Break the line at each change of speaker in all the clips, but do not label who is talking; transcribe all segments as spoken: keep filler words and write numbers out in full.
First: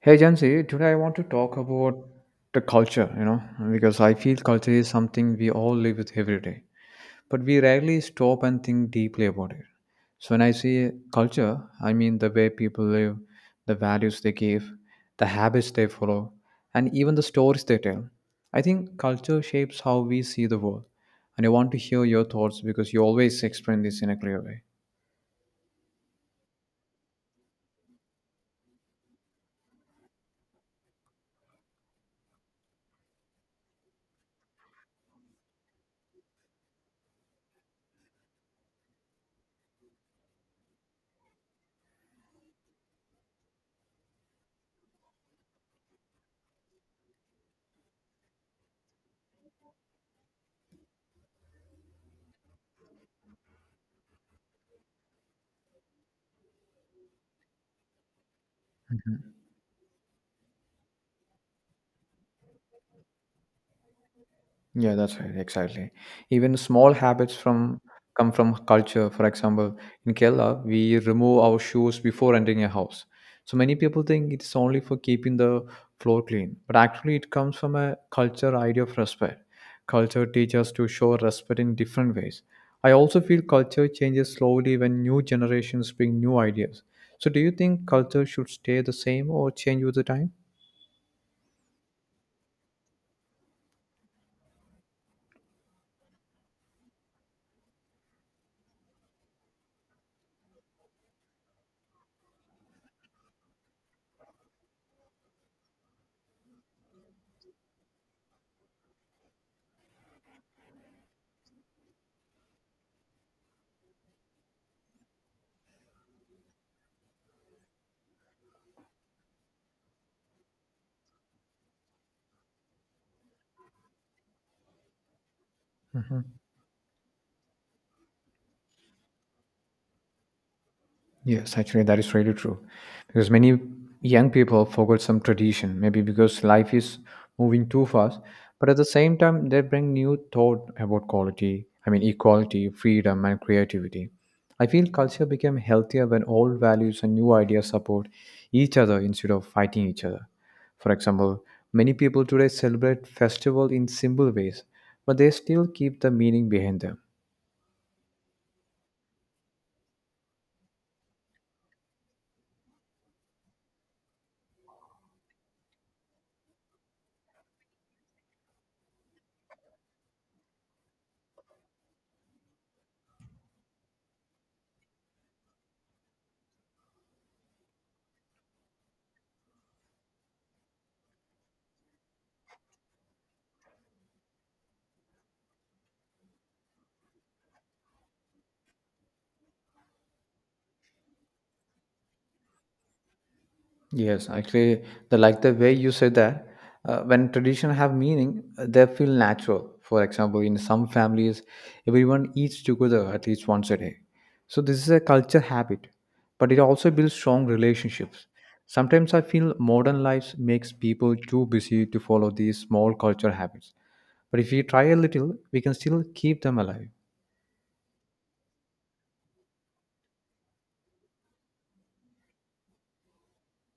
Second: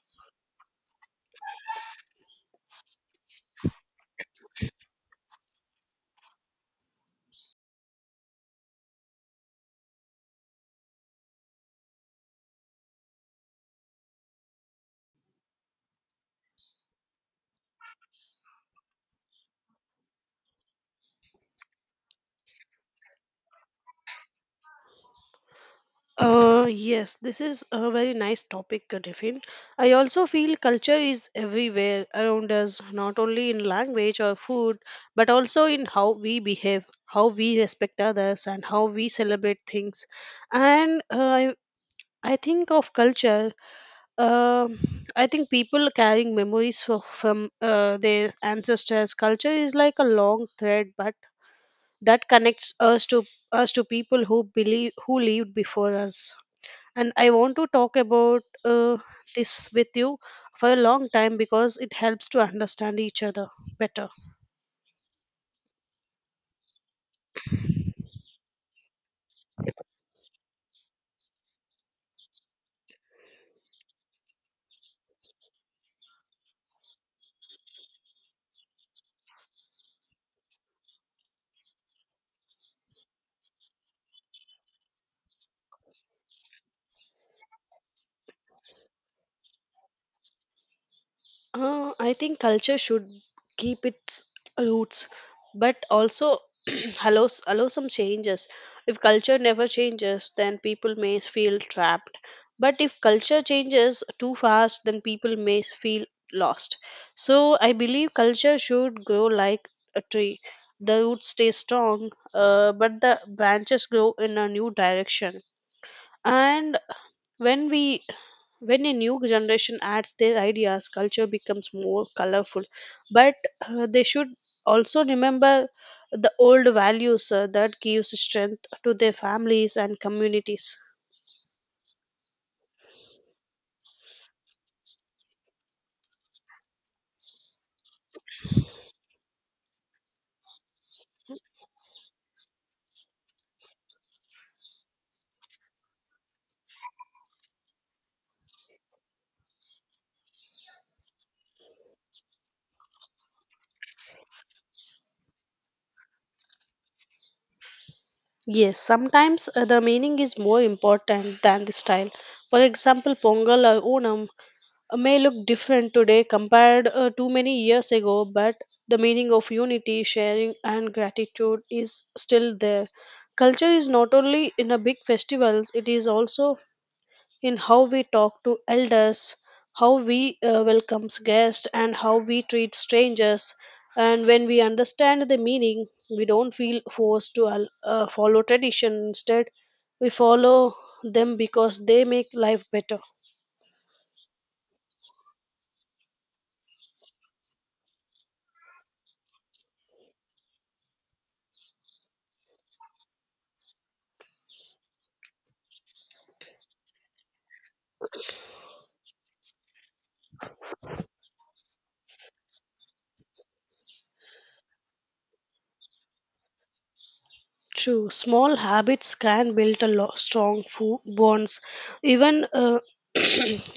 Hey Jansi, today I want to talk about the culture, you know, because I feel culture is something we all live with every day, but we rarely stop and think deeply about it. So when I say culture, I mean the way people live, the values they give, the habits they follow, and even the stories they tell. I think culture shapes how we see the world, and I want to hear your thoughts because you always explain this in a clear way.
Uh, yes, this is a very nice topic, uh, Tiffin. I also feel culture is everywhere around us, not only in language or food, but also in how we behave, how we respect others, and how we celebrate things. And uh, I, I think of culture. Um, I think people carrying memories fro- from uh, their ancestors. Culture is like a long thread, but that connects us to us to people who believe who lived before us, and I want to talk about uh, this with you for a long time because it helps to understand each other better.
Yeah, that's right. Exactly. Even small habits from come from culture. For example, in Kerala, we remove our shoes before entering a house. So many people think it's only for keeping the floor clean, but actually it comes from a culture idea of respect. Culture teaches us to show respect in different ways. I also feel culture changes slowly when new generations bring new ideas. So do you think culture should stay the same or change with the time?
Uh, I think culture should keep its roots, but also allow allow some changes. If culture never changes, then people may feel trapped. But if culture changes too fast, then people may feel lost. So I believe culture should grow like a tree. The roots stay strong, uh, but the branches grow in a new direction. And when we when a new generation adds their ideas, culture becomes more colorful. But uh, they should also remember the old values uh, that gives strength to their families and communities.
Yes, actually, that is really true. Because many young people forget some tradition, maybe because life is moving too fast. But at the same time, they bring new thought about quality, I mean, equality, freedom, and creativity. I feel culture became healthier when old values and new ideas support each other instead of fighting each other. For example, many people today celebrate festival in simple ways, but they still keep the meaning behind them.
Yes, sometimes uh, the meaning is more important than the style. For example, Pongal or Onam may look different today compared uh, to many years ago, but the meaning of unity, sharing, and gratitude is still there. Culture is not only in a big festivals; it is also in how we talk to elders, how we uh, welcomes guests, and how we treat strangers. And when we understand the meaning, we don't feel forced to al- uh, follow tradition. Instead, we follow them because they make life better.
Yes, actually, the like the way you said that, uh, when tradition have meaning, uh, they feel natural. For example, in some families, everyone eats together at least once a day. So this is a culture habit, but it also builds strong relationships. Sometimes I feel modern lives makes people too busy to follow these small culture habits. But if we try a little, we can still keep them alive.
True, small habits can build a lo- strong fo- bonds. Even uh,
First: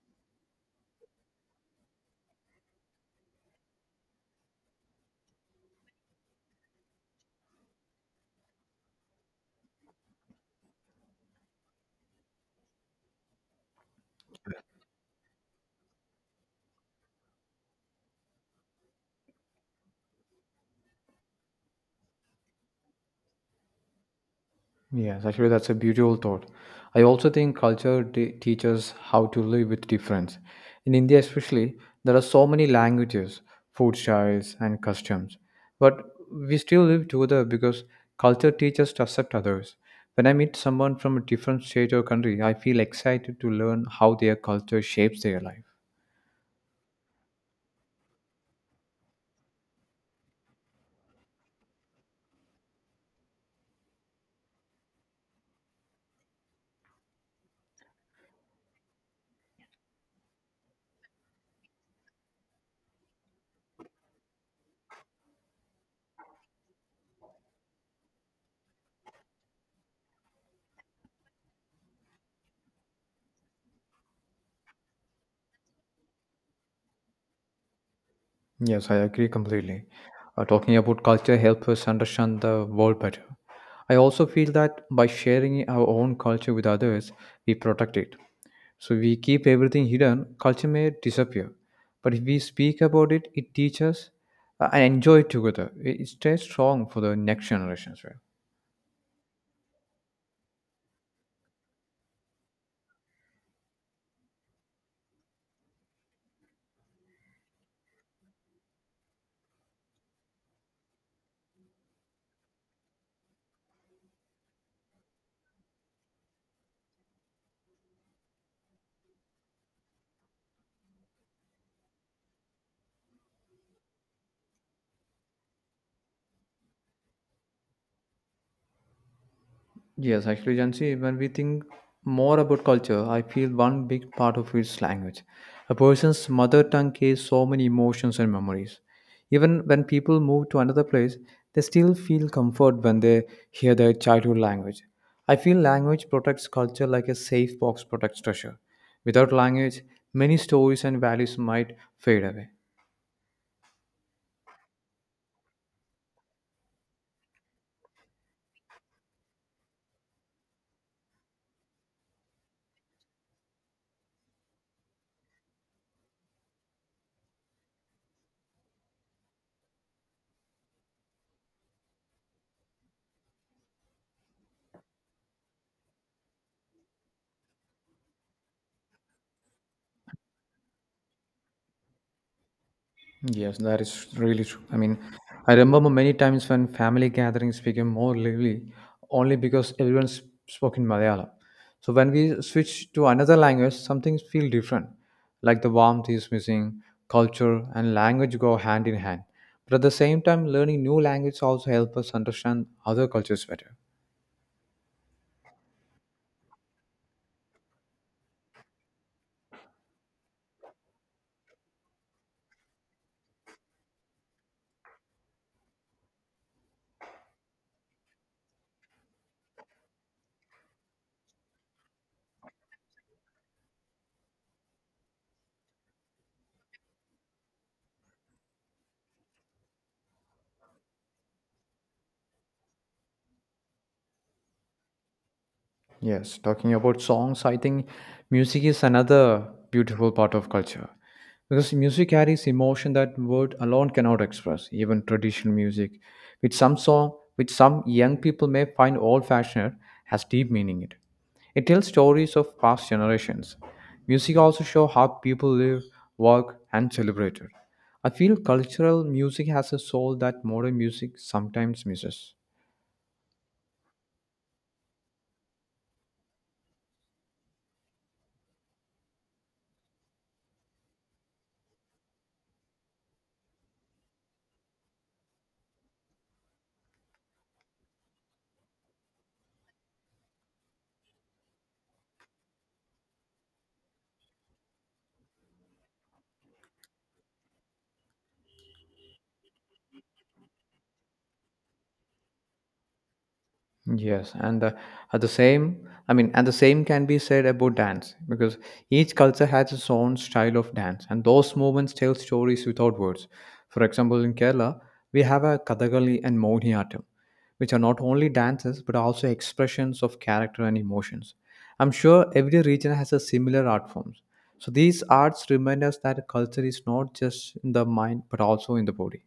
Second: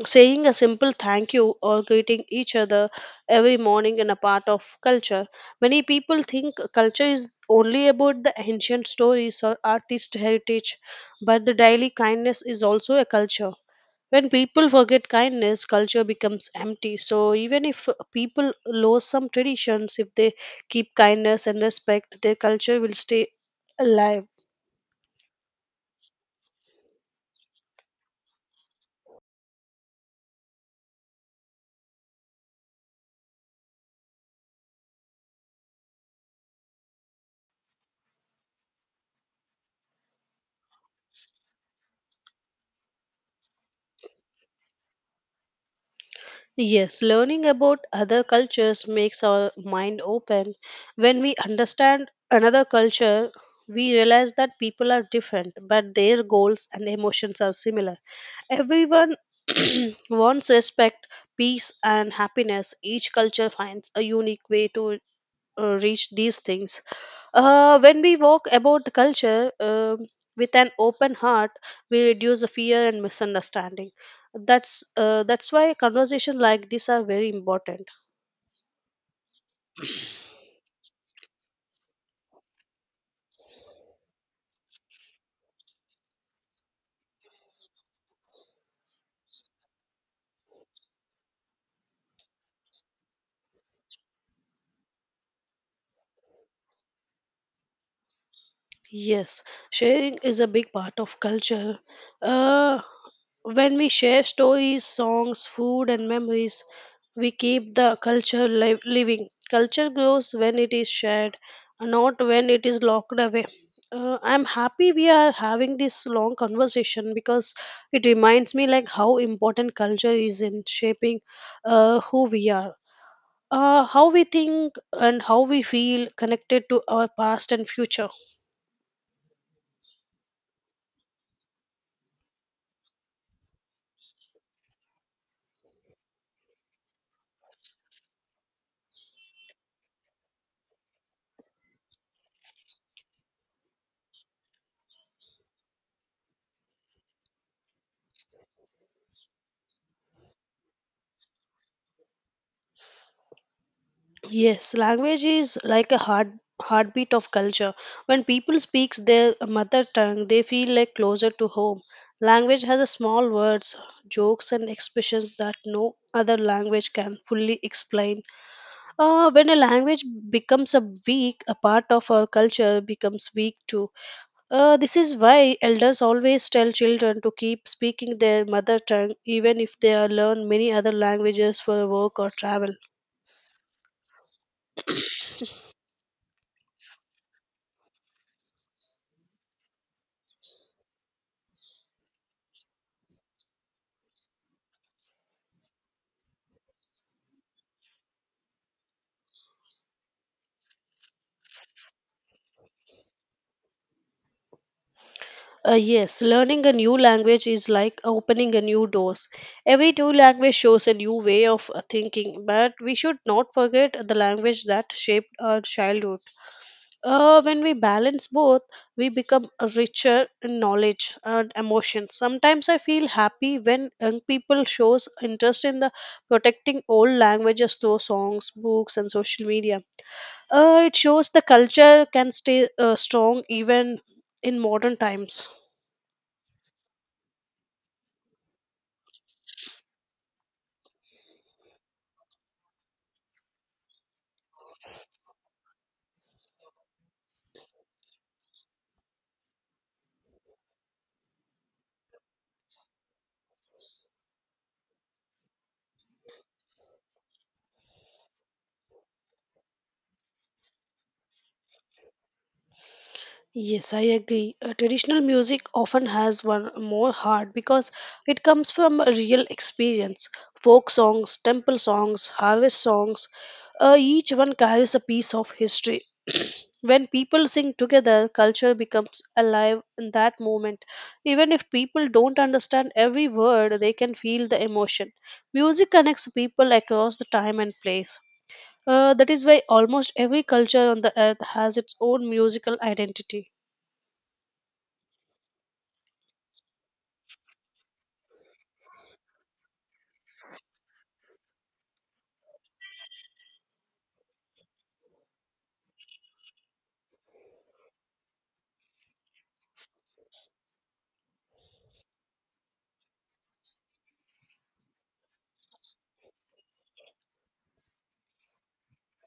saying a simple thank you or greeting each other every morning in a part of culture. Many people think culture is only about the ancient stories or artist heritage, but the daily kindness is also a culture. When people forget kindness, culture becomes empty. So, even if people lose some traditions, if they keep kindness and respect, their culture will stay alive.
Yes, actually, that's a beautiful thought. I also think culture te- teaches how to live with difference. In India, especially, there are so many languages, food styles, and customs. But we still live together because culture teaches us to accept others. When I meet someone from a different state or country, I feel excited to learn how their culture shapes their life.
Yes, learning about other cultures makes our mind open. When we understand another culture, we realize that people are different, but their goals and emotions are similar. Everyone wants respect, peace, and happiness. Each culture finds a unique way to uh, reach these things. Uh, when we walk about the culture um with an open heart, we reduce the fear and misunderstanding. That's uh, that's why conversation like this are very important.
Yes, I agree completely. Uh, talking about culture helps us understand the world better. I also feel that by sharing our own culture with others, we protect it. So we keep everything hidden, culture may disappear. But if we speak about it, it teaches uh, and enjoy it together. It it stays strong for the next generations, right?
Yes, sharing is a big part of culture. Uh, when we share stories, songs, food, and memories, we keep the culture live, living. Culture grows when it is shared, not when it is locked away. Uh, I'm happy we are having this long conversation because it reminds me like how important culture is in shaping uh, who we are, uh, how we think, and how we feel connected to our past and future.
Yes, actually, Jansi, when we think more about culture, I feel one big part of it is language. A person's mother tongue carries so many emotions and memories. Even when people move to another place, they still feel comfort when they hear their childhood language. I feel language protects culture like a safe box protects treasure. Without language, many stories and values might fade away.
Yes, language is like a heart heartbeat of culture. When people speak their mother tongue, they feel like closer to home. Language has a small words, jokes and expressions that no other language can fully explain. Uh, when a language becomes a weak, a part of our culture becomes weak too. Uh, this is why elders always tell children to keep speaking their mother tongue even if they are learn many other languages for work or travel.
Yes, that is really true. I mean, I remember many times when family gatherings became more lively only because everyone s- spoke in Malayalam. So when we switch to another language, some things feel different. Like the warmth is missing, culture and language go hand in hand. But at the same time, learning new language also help us understand other cultures better.
Uh, yes, learning a new language is like opening a new doors. Every new language shows a new way of uh, thinking, but we should not forget the language that shaped our childhood. Uh, when we balance both, we become richer in knowledge and emotion. Sometimes I feel happy when young people shows interest in the protecting old languages through songs, books, and social media. Uh, it shows the culture can stay uh, strong even in modern times.
Yes, talking about songs, I think music is another beautiful part of culture because music carries emotion that word alone cannot express. Even traditional music, which some song, which some young people may find old-fashioned, has deep meaning. It it tells stories of past generations. Music also shows how people live, work, and celebrate. I feel cultural music has a soul that modern music sometimes misses.
Yes, I agree. Uh, traditional music often has one more heart because it comes from a real experience. Folk songs, temple songs, harvest songs, uh, each one carries a piece of history. When people sing together, culture becomes alive in that moment. Even if people don't understand every word, they can feel the emotion. Music connects people across the time and place. Uh, that is why almost every culture on the earth has its own musical identity.
Yes, and the, at the same, I mean, and the same can be said about dance because each culture has its own style of dance, and those movements tell stories without words. For example, in Kerala, we have a Kathakali and Mohiniyattam, which are not only dances but also expressions of character and emotions. I'm sure every region has a similar art forms. So these arts remind us that culture is not just in the mind but also in the body.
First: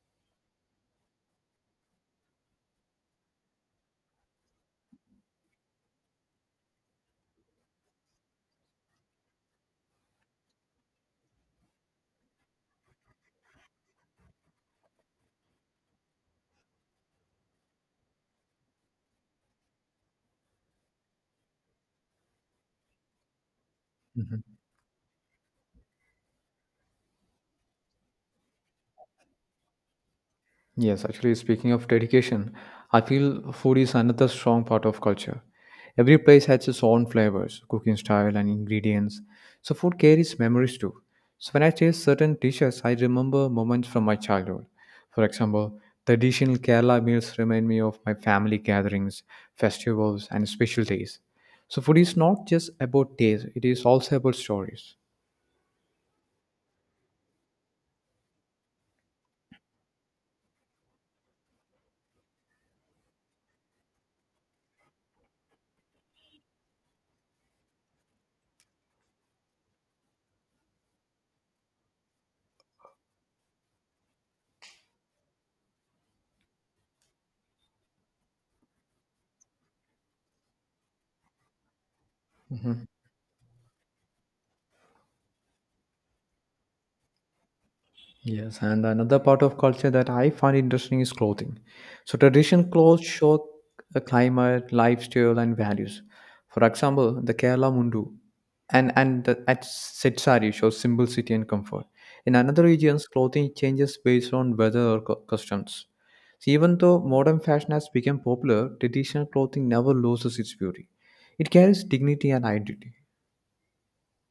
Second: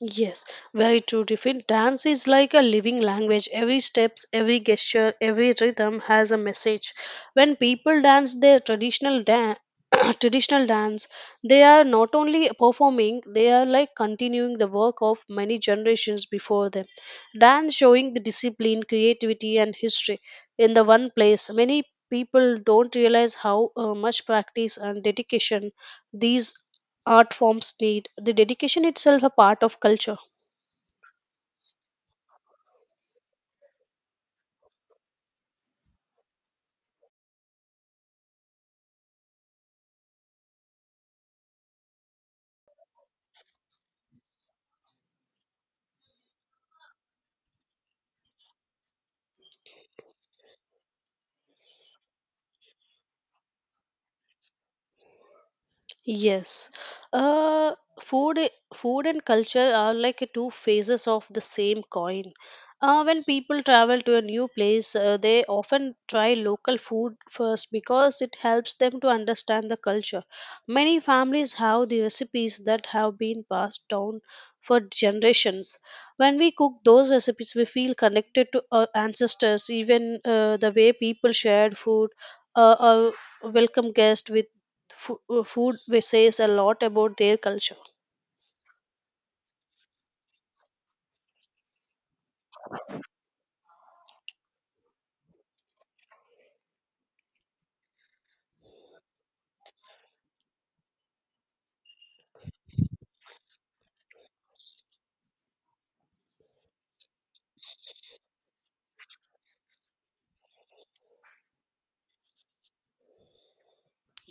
Yes, very true, Tiffin. Dance is like a living language. Every steps, every gesture, every rhythm has a message. When people dance their traditional dance, traditional dance, they are not only performing, they are like continuing the work of many generations before them. Dance showing the discipline, creativity, and history in the one place. Many people don't realize how uh, much
Mm-hmm.
practice and dedication these art forms need the dedication itself a part of culture.
Yes, actually, speaking of dedication, I feel food is another strong part of culture. Every place has its own flavors, cooking style, and ingredients. So, food carries memories too. So, when I taste certain dishes, I remember moments from my childhood. For example, traditional Kerala meals remind me of my family gatherings, festivals, and special days. So, food is not just about taste, it is also about stories.
Yes. Uh, food, i- Food and culture are like two phases of the same coin. Uh, when people travel to a new place, uh, they often try local food first because it helps them to understand the culture. Many families have the recipes that have been passed down for generations. When we cook those recipes, we feel connected to our ancestors, even uh, the way people shared food. Uh,
Mhm.
uh, Welcome guests with Fo- uh, food we says a lot about their culture.
Yes, and another part of culture that I find interesting is clothing. So, traditional clothes show the climate, lifestyle, and values. For example, the Kerala mundu and and the at set sari shows simplicity and comfort. In another regions, clothing changes based on weather or cu- customs. So, even though modern fashion has become popular, traditional clothing never loses its beauty. It carries dignity and identity.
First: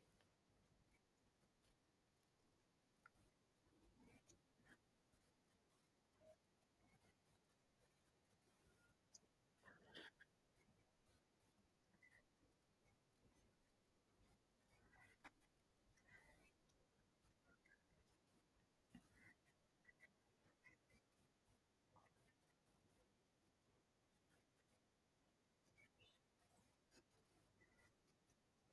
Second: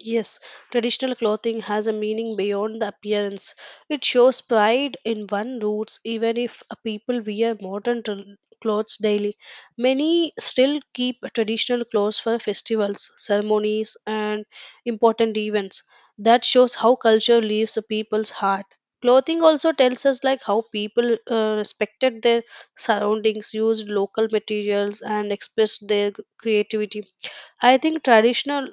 Yes, traditional clothing has a meaning beyond the appearance. It shows pride in one roots, even if a people wear modern tr- clothes daily. Many still keep traditional clothes for festivals, ceremonies, and important events. That shows how culture leaves a people's heart. Clothing also tells us like how people uh, respected their surroundings, used local materials, and expressed their creativity. I think traditional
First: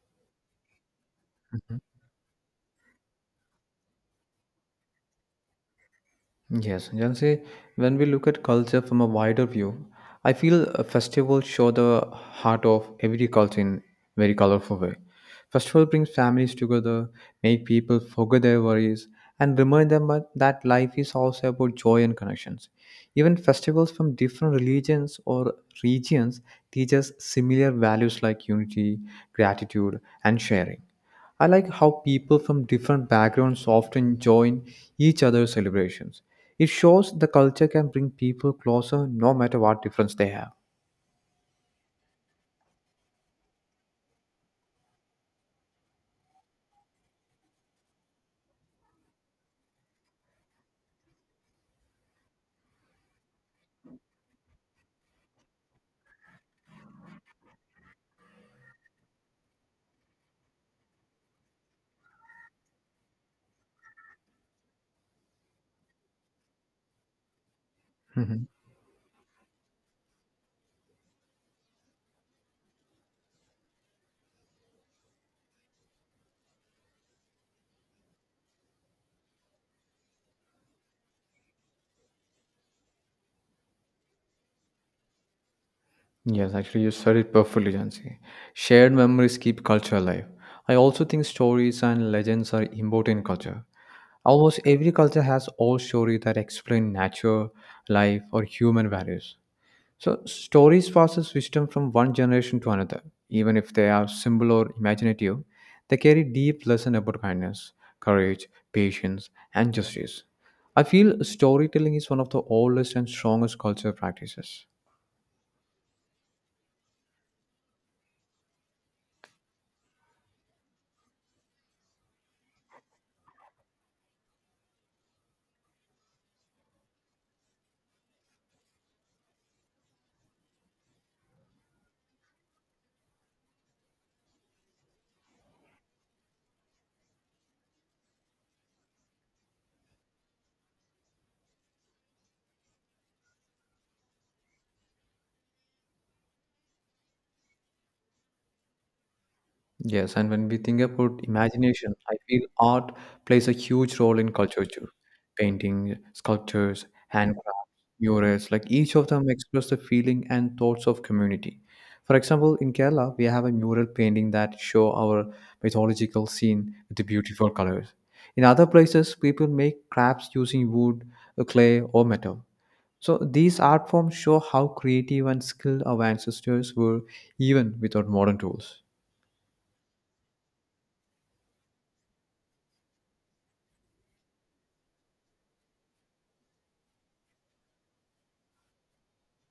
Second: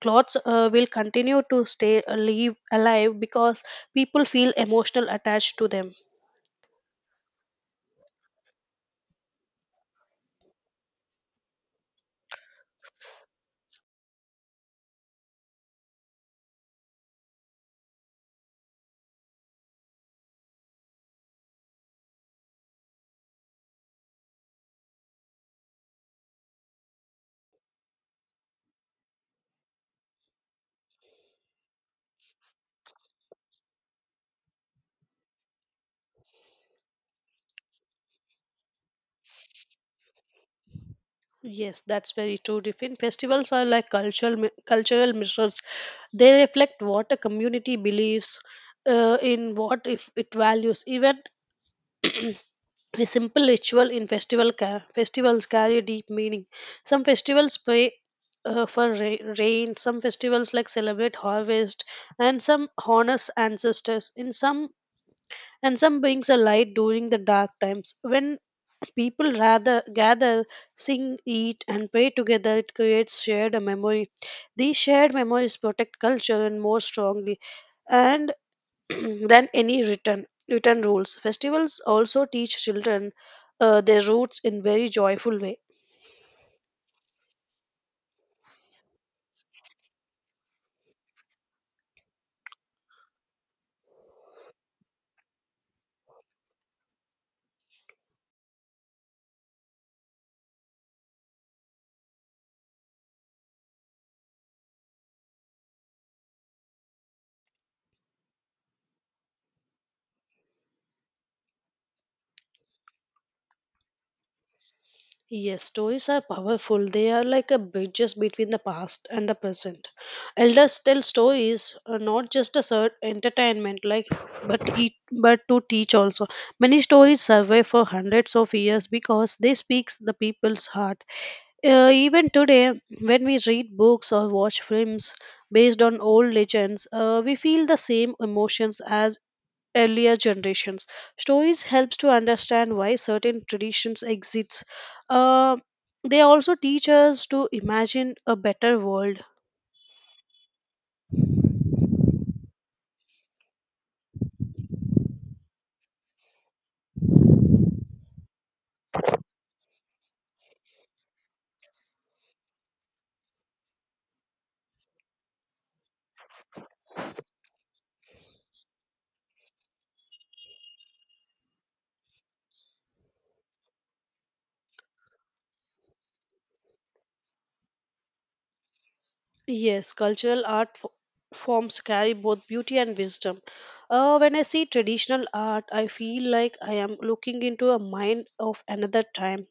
clothes uh, will continue to stay alive, alive because people feel emotional attached to them.
Yes, you can say when we look at culture from a wider view, I feel uh, festivals show the heart of every culture in very colorful way. Festival brings families together, make people forget their worries, and remind them that that life is also about joy and connections. Even festivals from different religions or regions teach us similar values like unity, gratitude, and sharing. I like how people from different backgrounds often join each other's celebrations. It shows the culture can bring people closer no matter what difference they have.
Yes, that's very true. Different festivals are like cultural mi- cultural mirrors. They reflect what a community believes uh, in what if it values. Even a simple ritual in festival ca- festivals carry deep meaning. Some festivals pray uh, for ra- rain, some festivals like celebrate harvest, and some honors ancestors in some, and some brings a light during the dark times. When
Mhm.
people rather gather, sing, eat, and pray together, it creates shared a memory. These shared memories protect culture and more strongly, and than any written written rules. Festivals also teach children uh, their roots in very joyful way.
Yes, actually, you said it perfectly, Jansi. Shared memories keep culture alive. I also think stories and legends are important in culture. Almost every culture has old story that explain nature, life, or human values. So stories passes wisdom from one generation to another. Even if they are simple or imaginative, they carry deep lesson about kindness, courage, patience, and justice. I feel storytelling is one of the oldest and strongest cultural practices.
Yes, stories are powerful. They are like a bridges between the past and the present. Elders tell stories, uh, not just as a entertainment, like but it, but to teach also. Many stories survive for hundreds of years because they speak the people's heart. Uh, even today, when we read books or watch films based on old legends, uh, we feel the same emotions as earlier generations. Stories helps to understand why certain traditions exist. Uh, they also teach us to imagine a better world.
Yes, and when we think about imagination, I feel art plays a huge role in culture too. Painting, sculptures, handcrafts, murals, like each of them express the feeling and thoughts of community. For example, in Kerala, we have a mural painting that show our mythological scene with the beautiful colors. In other places, people make crafts using wood, uh, clay, or metal. So these art forms show how creative and skilled our ancestors were even without modern tools.
Yes, cultural art f- forms carry both beauty and wisdom. Uh, when I see traditional art, I feel like I am looking into a mind of another time.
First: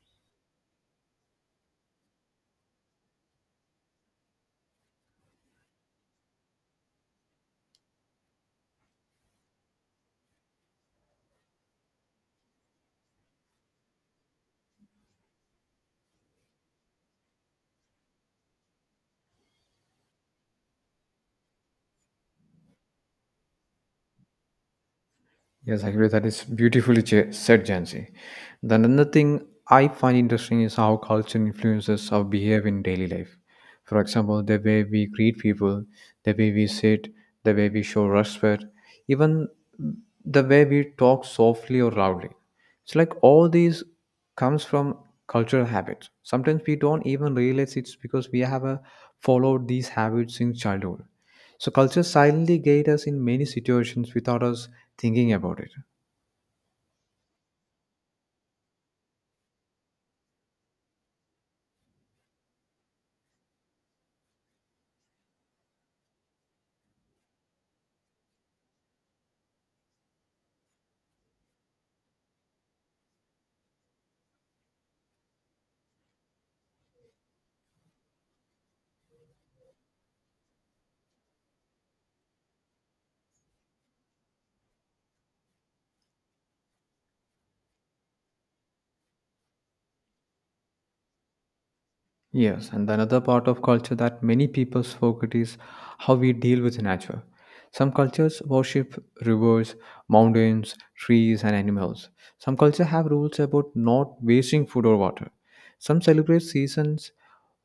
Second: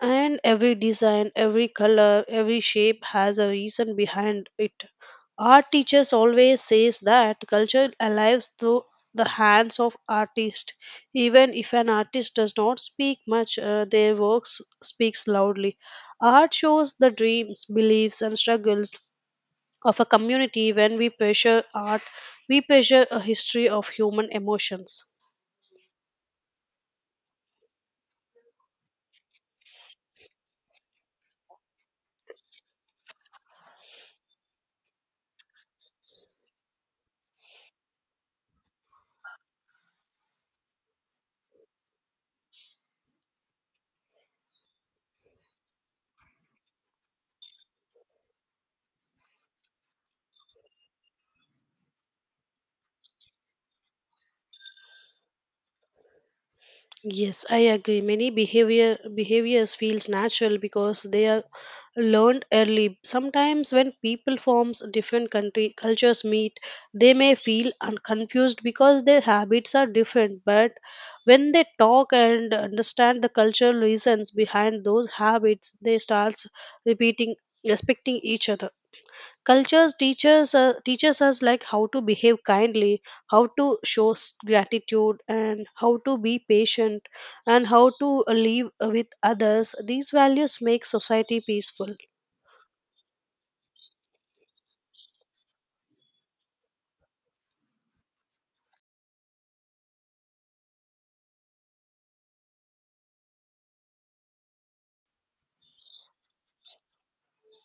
And every design, every color, every shape has a reason behind it. Art teachers always says that culture alives through the hands of artist. Even if an artist does not speak much, uh, their works speaks loudly. Art shows the dreams, beliefs, and struggles of a community. When we pressure art, we pressure a history of human emotions.
Yes, I agree. That is beautifully cha- said, Jansi. Then another thing I find interesting is how culture influences our behavior in daily life. For example, the way we greet people, the way we sit, the way we show respect, even the way we talk softly or loudly. It's like all these comes from cultural habits. Sometimes we don't even realize it's because we have uh, followed these habits since childhood. So culture silently guides us in many situations without us thinking about it.
Yes, I agree. Many behavior behaviors feels natural because they are learned early. Sometimes when people forms different country cultures meet, they may feel un- confused because their habits are different. But when they talk and understand the cultural reasons behind those habits, they starts repeating respecting each other. Cultures teaches uh, teaches us like how to behave kindly, how to show s- gratitude, and how to be patient, and how to uh, live uh, with others. These values make society peaceful.
Yes, and another part of culture that many people forget is how we deal with nature. Some cultures worship rivers, mountains, trees, and animals. Some cultures have rules about not wasting food or water. Some celebrate seasons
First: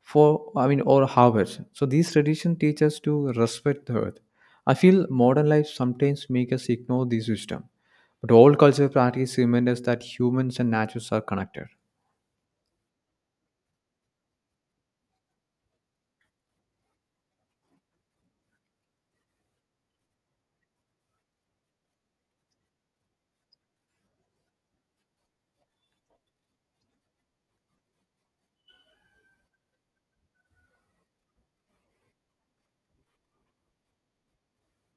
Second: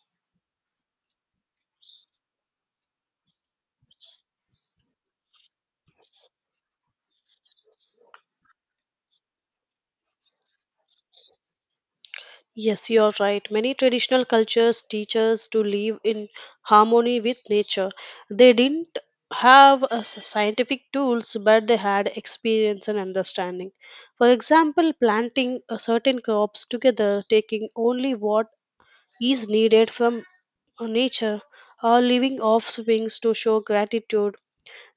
for, I mean, or harvest. So these traditions teach us to respect the earth. I feel modern life sometimes make us ignore this wisdom. But all cultural practice remind us that humans and nature are connected.
Yes, you're right. Many traditional cultures teach us to live in harmony with nature. They didn't have uh, s- scientific tools, but they had experience and understanding. For example, planting uh, certain crops together, taking only what is needed from uh, nature or leaving offspring to show gratitude.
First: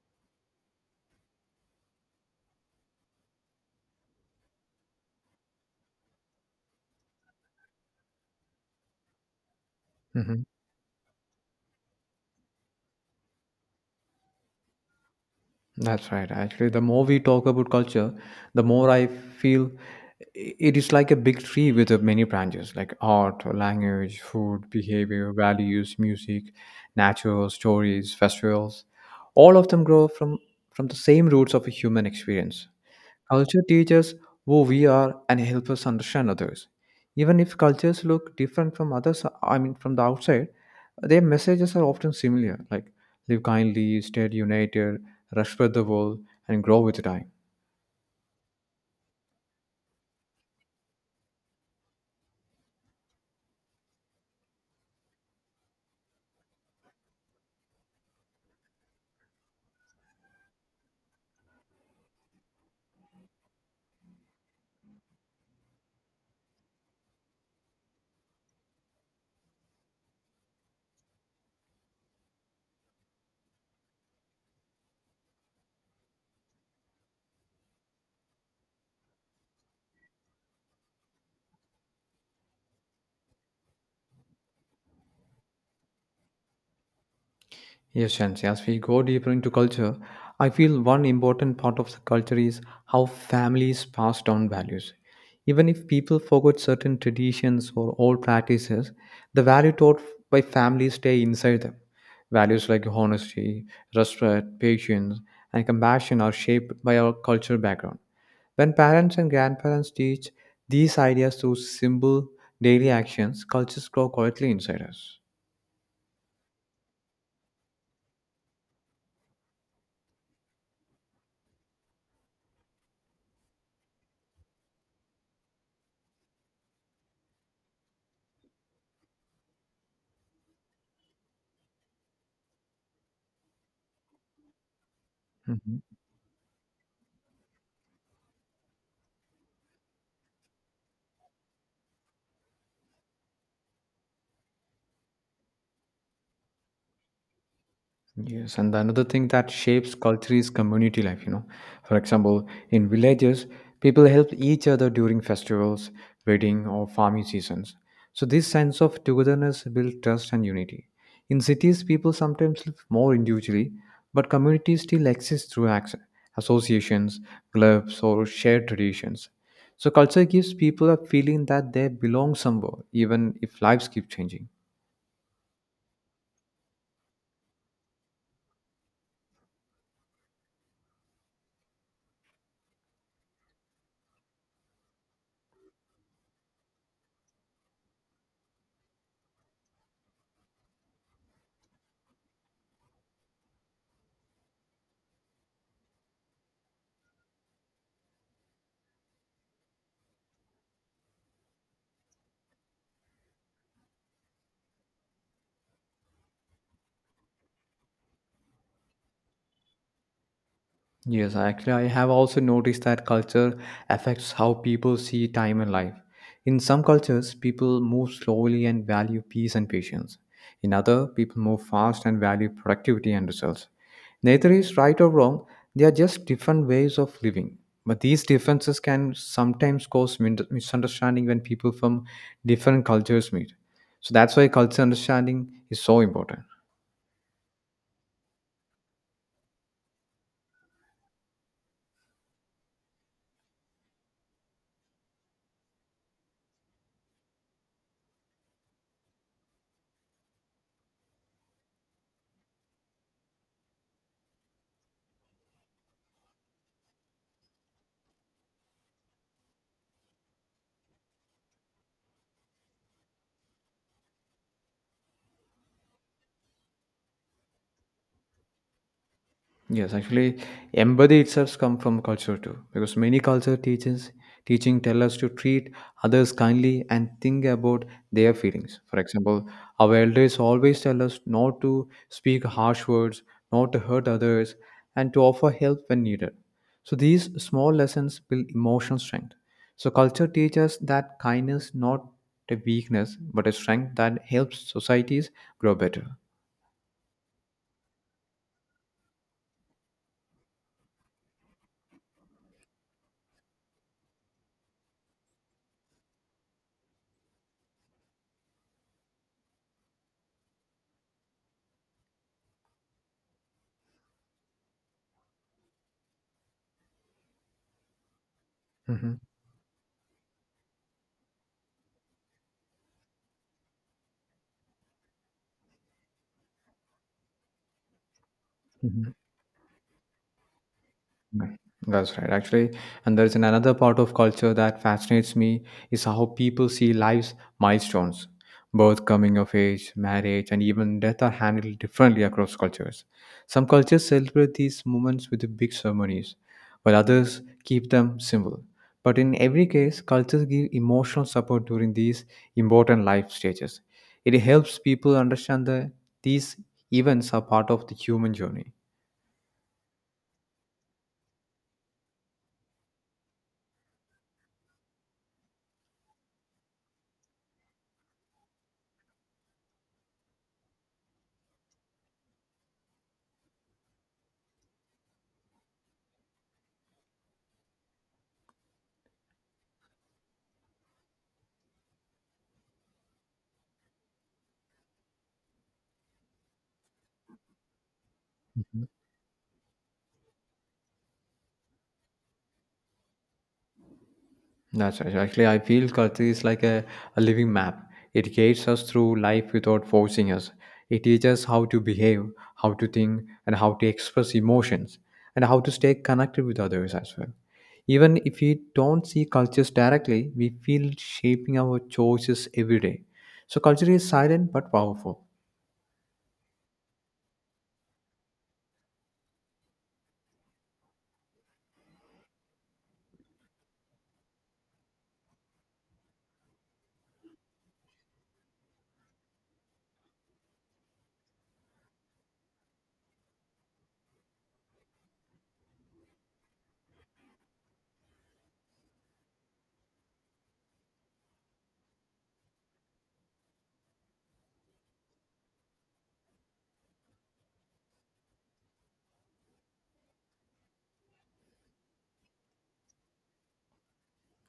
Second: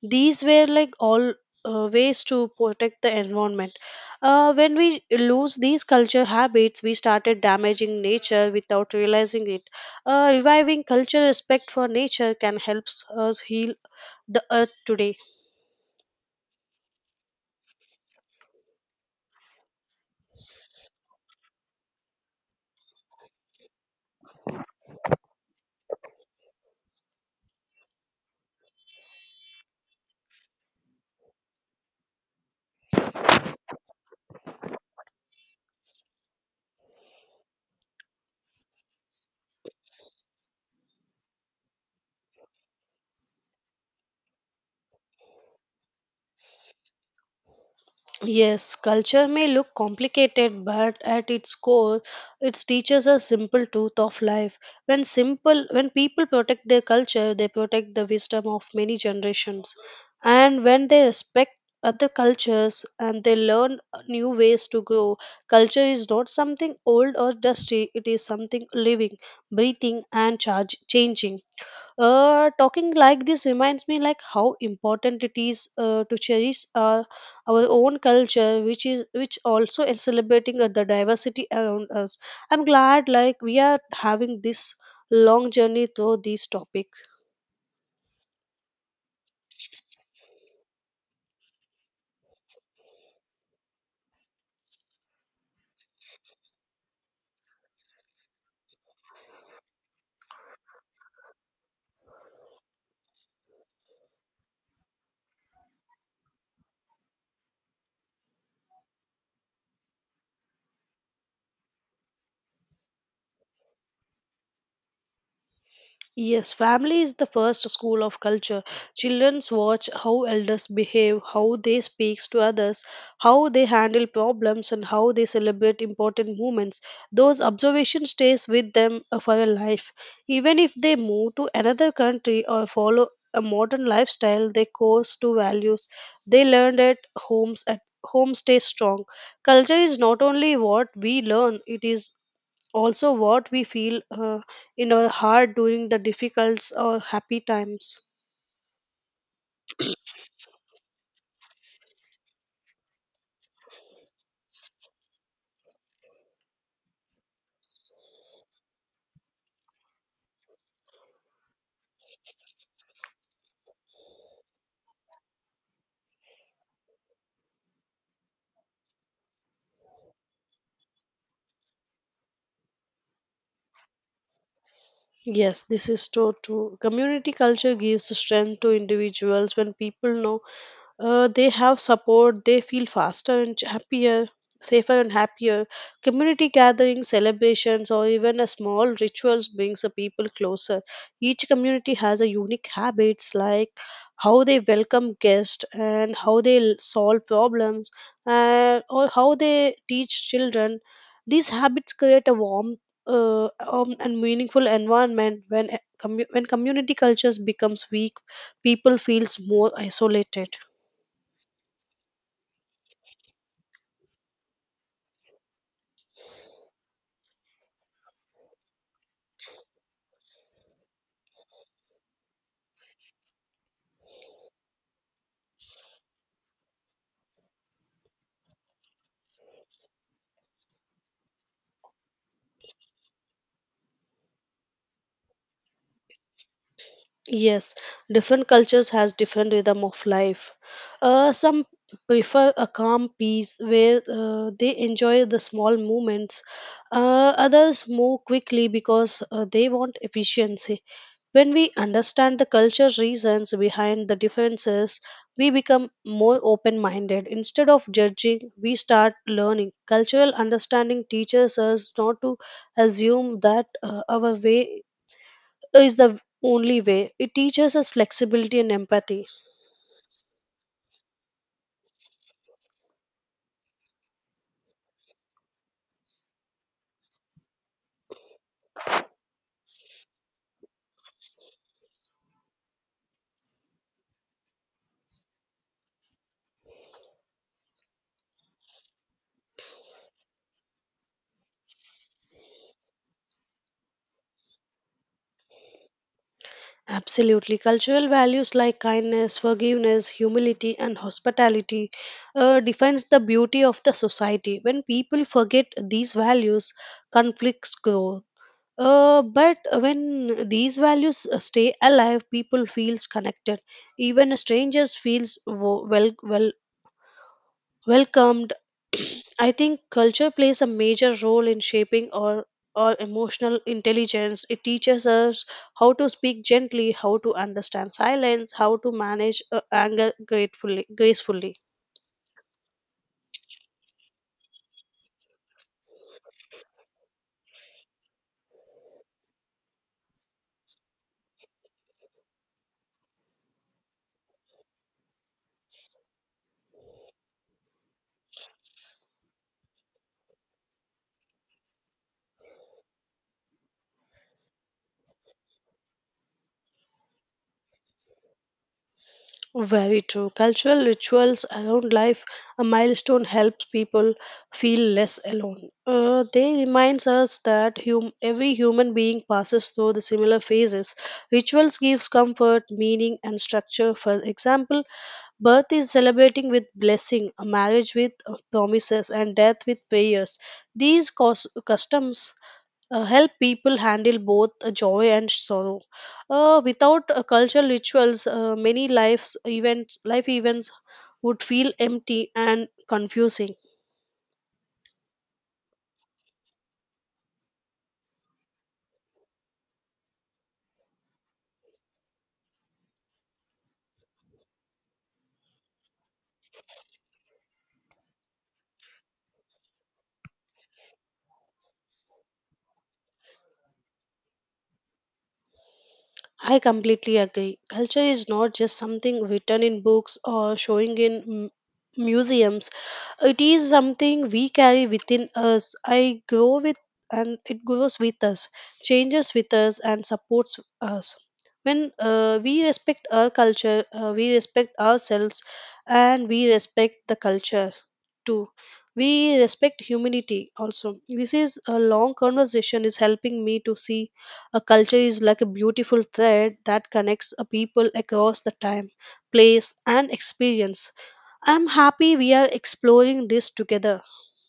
These were like all uh, ways to protect the environment. Uh, when we lose these culture habits, we started damaging nature without realizing it. Uh,
Mm-hmm.
reviving culture respect for nature can help us heal the earth today.
That's right. Actually, the more we talk about culture, the more I feel i- it is like a big tree with uh, many branches like art, language, food, behavior, values, music, natural stories, festivals. All of them grow from, from the same roots of a human experience. Culture teaches who we are and help us understand others. Even if cultures look different from others, I mean from the outside, their messages are often similar, like live kindly, stay united, respect the world, and grow with time.
Yes, culture may look complicated, but at its core, it teaches a simple truth of life. When simple, when people protect their culture, they protect the wisdom of many generations. And when they respect other cultures and they learn new ways to grow, culture is not something old or dusty. It is something living, breathing, and charge, changing. Uh, talking like this reminds me like how important it is uh, to cherish uh, our own culture, which is which also is celebrating uh, the diversity around us. I'm glad like we are having this long journey through this topic.
Yes, and as we go deeper into culture, I feel one important part of the culture is how families pass down values. Even if people forget certain traditions or old practices, the value taught by families stay inside them. Values like honesty, respect, patience, and compassion are shaped by our cultural background. When parents and grandparents teach these ideas through simple daily actions, cultures grow quietly inside us.
Yes, family is the first school of culture. Children watch how elders behave, how they speak to others, how they handle problems, and how they celebrate important moments. Those observation stays with them uh, for a life. Even if they move to another country or follow a modern lifestyle, their course to
Mhm.
values they learned at homes at home stay strong. Culture is not only what we learn; it is also what we feel, Uh, in our heart during the difficult or happy times.
Yes, and another thing that shapes culture is community life, you know. For example, in villages, people help each other during festivals, wedding, or farming seasons. So this sense of togetherness builds trust and unity. In cities, people sometimes live more individually, but communities still exist through ac- associations, clubs, or shared traditions. So culture gives people a feeling that they belong somewhere, even if lives keep changing.
Yes, this is so true. Community culture gives strength to individuals. When people know Uh, they have support, they feel faster and ch- happier, safer and happier. Community gatherings, celebrations, or even a small rituals brings the people closer. Each community has a unique habits, like how they welcome guests and how they l- solve problems, uh, or how they teach children. These habits create a warm uh, um, and meaningful environment. When, a- commu- when community cultures becomes weak, people feels more isolated.
Yes, actually, I have also noticed that culture affects how people see time and life. In some cultures, people move slowly and value peace and patience. In other, people move fast and value productivity and results. Neither is right or wrong, they are just different ways of living. But these differences can sometimes cause min- misunderstanding when people from different cultures meet. So that's why culture understanding is so important.
Yes, different cultures has different rhythm of life. Uh, some prefer a calm peace where uh, they enjoy the small movements. Uh, others move quickly because uh, they want efficiency. When we understand the culture reasons behind the differences, we become more open-minded. Instead of judging, we start learning. Cultural understanding teaches us not to assume that uh, our way is the only way. It teaches us flexibility and empathy.
Yes, actually, empathy itself comes from culture too, because many culture teachings teaching tell us to treat others kindly and think about their feelings. For example, our elders always tell us not to speak harsh words, not to hurt others, and to offer help when needed. So these small lessons build emotional strength. So culture teaches that kindness not a weakness, but a strength that helps societies grow better.
Absolutely. Cultural values like kindness, forgiveness, humility, and hospitality uh, defines the beauty of the society. When people forget these values, conflicts grow. Uh, but when these values uh, stay alive, people feels connected. Even strangers feels wo- wel- welcome. Welcomed
Mhm.
I think culture plays a major role in shaping our our emotional intelligence. It teaches us how to speak gently, how to understand silence, how to manage uh, anger gratefully gracefully.
Right. That's right, actually. And there is an another part of culture that fascinates me is how people see life's milestones. Birth, coming of age, marriage, and even death are handled differently across cultures. Some cultures celebrate these moments with big ceremonies, while others keep them simple. But in every case, cultures give emotional support during these important life stages. It helps people understand that these events are part of the human journey.
Very true. Cultural rituals around life a milestone helps people feel less alone. Uh, they reminds us that hum- every human being passes through the similar phases. Rituals gives comfort, meaning and structure. For example, birth is celebrating with blessing, a marriage with uh, promises, and death with prayers. These cos- customs uh, help people handle both uh, joy and sorrow. Uh, without uh, cultural rituals, uh, many lives events, life events would feel empty and confusing.
That's right. Actually, I feel culture is like a, a living map. It guides us through life without forcing us. It teaches how to behave, how to think, and how to express emotions, and how to stay connected with others as well. Even if we don't see cultures directly, we feel shaping our choices every day. So, culture is silent but powerful.
I completely agree. Culture is not just something written in books or showing in m- museums. It is something we carry within us. I grow with and it grows with us, changes with us, and supports us. When uh, we respect our culture, uh, we respect ourselves, and we respect the culture too. We respect humanity also. This is a long conversation is helping me to see a culture is like a beautiful thread that connects a people across the time, place, and experience. I'm happy we are exploring this together.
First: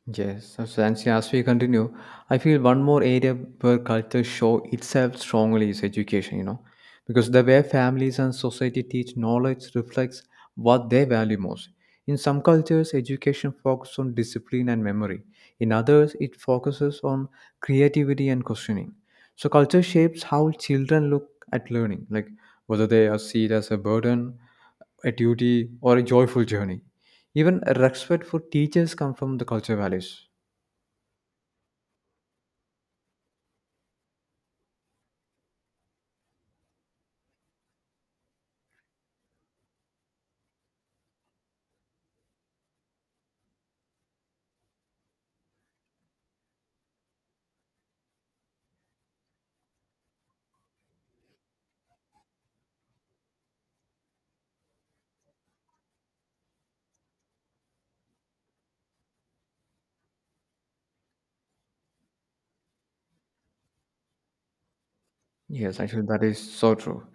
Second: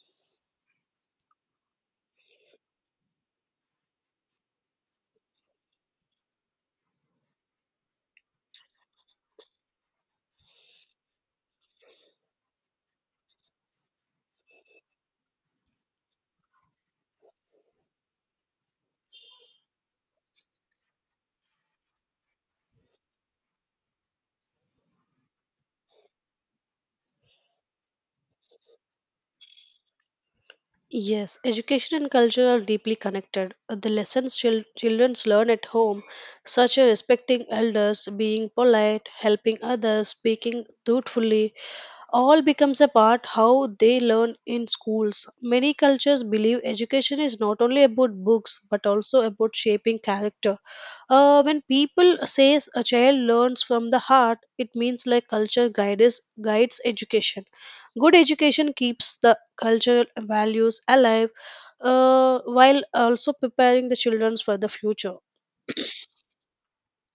Yes, so Nancy, as we continue, I feel one more area where culture show itself strongly is education, you know, because the way families and society teach knowledge reflects what they value most. In some cultures, education focuses on discipline and memory. In others, it focuses on creativity and questioning. So culture shapes how children look at learning, like whether they are see it as a burden, a duty, or a joyful journey. Even respect for teachers come from the culture values.
Yes, education and culture are deeply connected. The lessons chil- children learn at home, such as respecting elders, being polite, helping others, speaking truthfully, all becomes a part how they learn in schools. Many cultures believe education is not only about books but also about shaping character. Uh, when people says a child learns from the heart, it means like culture guides guides education. Good education keeps the cultural values alive, uh, while also preparing the children for the future.
Yes, actually, that is so true.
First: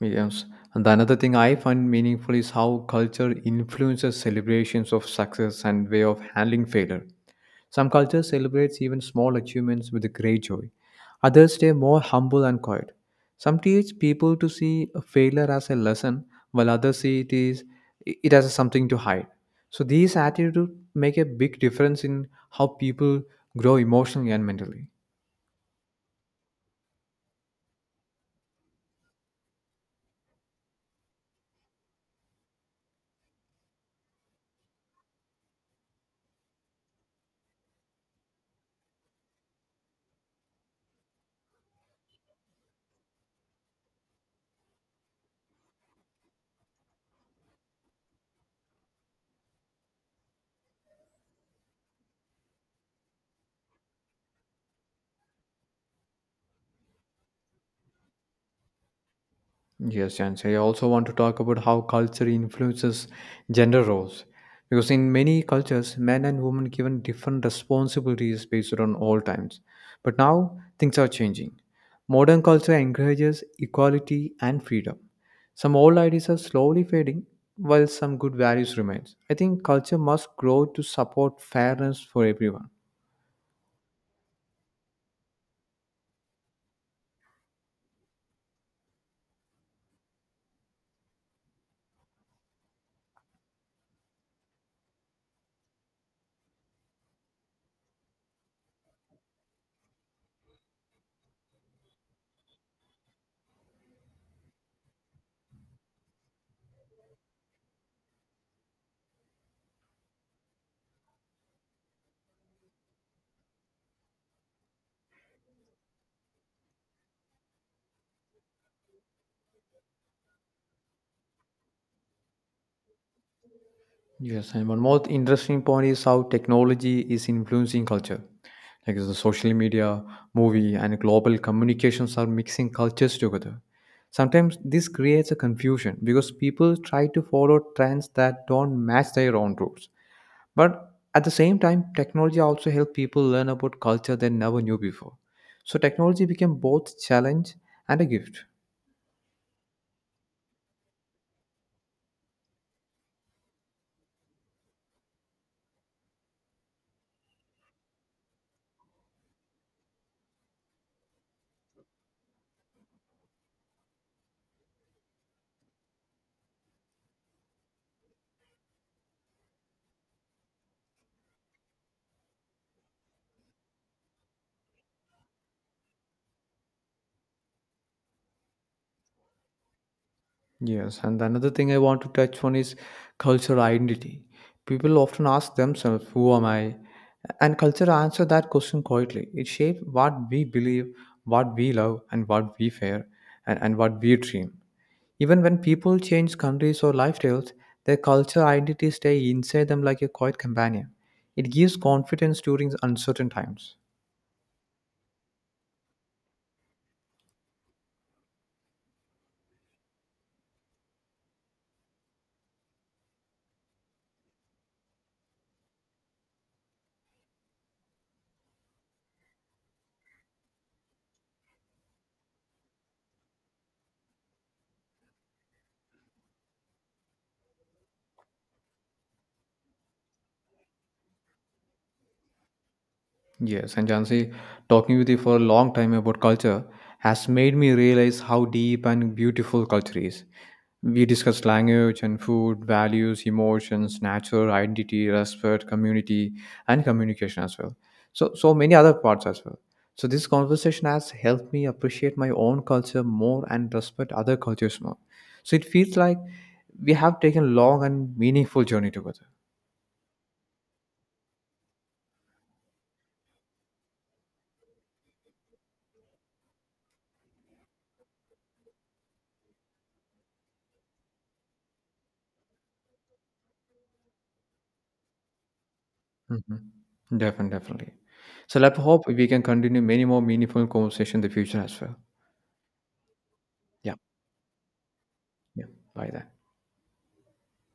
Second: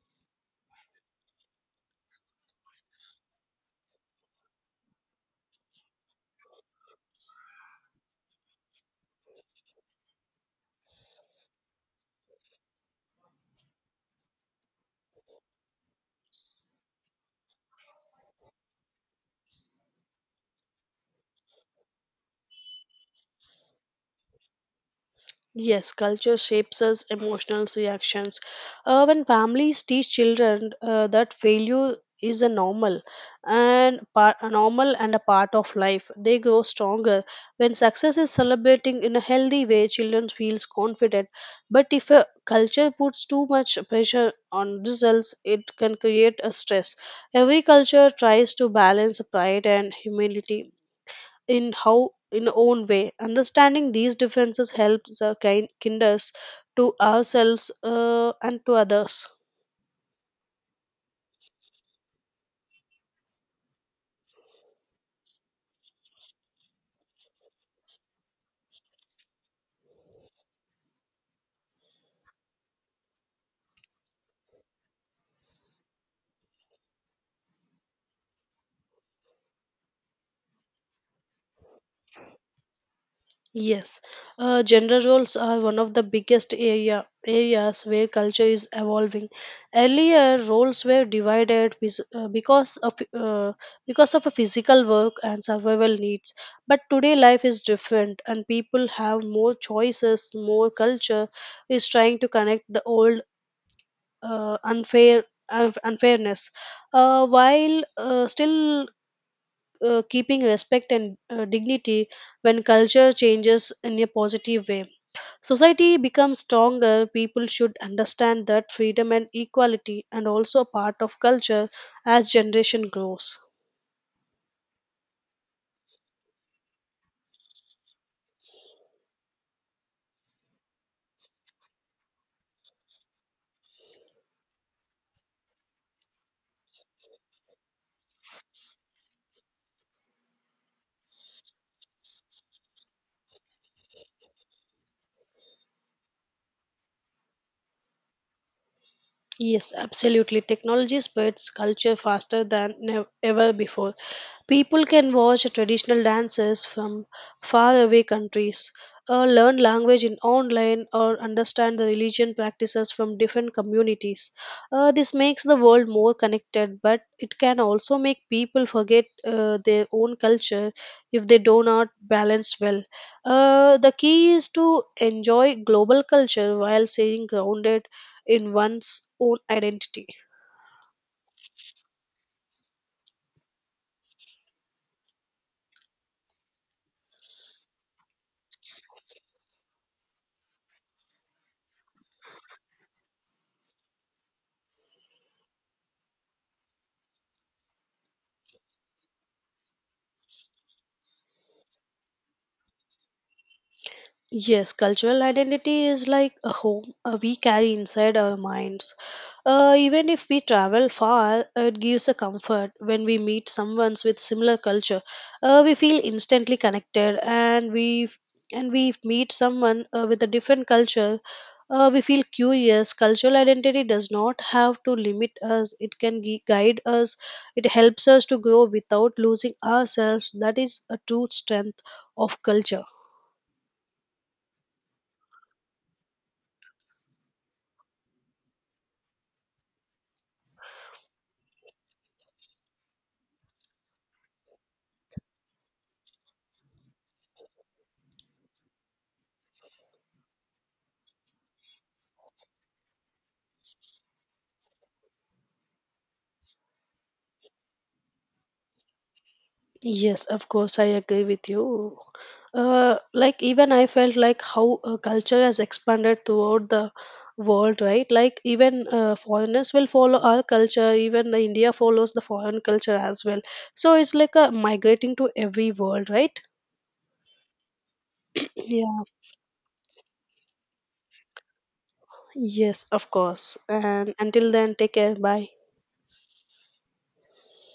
Mediums. And the another thing I find meaningful is how culture influences celebrations of success and way of handling failure. Some cultures celebrates even small achievements with great joy. Others stay more humble and quiet. Some teach people to see a failure as a lesson, while others see it is it as something to hide. So these attitudes make a big difference in how people grow emotionally and mentally.
Yes, culture shapes us emotional reactions. Uh, when families teach children uh, that failure is a normal and par- a normal and a part of life, they grow stronger. When success is celebrating in a healthy way, children feels confident. But if a culture puts too much pressure on results, it can create a stress. Every culture tries to balance pride and humility in how in own way. Understanding these differences helps uh, kind kinders to ourselves uh, and to others.
Yes, and I also want to talk about how culture influences gender roles. Because in many cultures, men and women given different responsibilities based on all times. But now things are changing. Modern culture encourages equality and freedom. Some old ideas are slowly fading, while some good values remain. I think culture must grow to support fairness for everyone.
Yes, uh, gender roles are one of the biggest area areas where culture is evolving. Earlier roles were divided bes- uh, because of uh, because of a physical work and survival needs, but today life is different and people have more choices. More culture is trying to connect the old uh, unfair unf- unfairness, uh, while uh, still uh, keeping respect and uh, dignity. When culture changes in a positive way, society becomes stronger. People should understand that freedom and equality and also a part of culture as generation grows.
Yes, and one more interesting point is how technology is influencing culture. Like the social media, movie, and global communications are mixing cultures together. Sometimes this creates a confusion because people try to follow trends that don't match their own roots. But at the same time, technology also helps people learn about culture they never knew before. So technology became both challenge and a gift.
Yes, absolutely. Technology spreads culture faster than nev- ever before. People can watch traditional dances from faraway countries, or learn language in online, or understand the religion practices from different communities. Uh, this makes the world more connected, but it can also make people forget uh, their own culture if they do not balance well. Uh, the key is to enjoy global culture while staying grounded in one's own identity.
Yes, and another thing I want to touch on is cultural identity. People often ask themselves, who am I? And culture answer that question quietly. It shapes what we believe, what we love, and what we fear, and, and what we dream. Even when people change countries or lifestyles, their cultural identity stay inside them like a quiet companion. It gives confidence during uncertain times.
Yes, cultural identity is like a home uh, we carry inside our minds. Uh, even if we travel far, uh, it gives a comfort. When we meet someone with similar culture, Uh, we feel instantly connected, and we and we meet someone uh, with a different culture, Uh, we feel curious. Cultural identity does not have to limit us. It can gui- guide us. It helps us to grow without losing ourselves. That is a true strength of culture.
Yes, and Jansi, talking with you for a long time about culture has made me realize how deep and beautiful culture is. We discussed language and food, values, emotions, nature, identity, respect, community, and communication as well. So, so many other parts as well. So, this conversation has helped me appreciate my own culture more and respect other cultures more. So, it feels like we have taken a long and meaningful journey together.
Yes, of course, I agree with you. Uh, like even I felt like how uh, culture has expanded throughout the world, right? Like even uh, foreigners will follow our culture. Even the India follows the foreign culture as well. So it's like a migrating to every world, right?
Mhm. Definitely, definitely. So let's
Yeah.
hope we can continue many more meaningful conversation in the future as well.
Yes, of course.
Yeah.
And until then, take care. Bye.
Yeah. Bye then.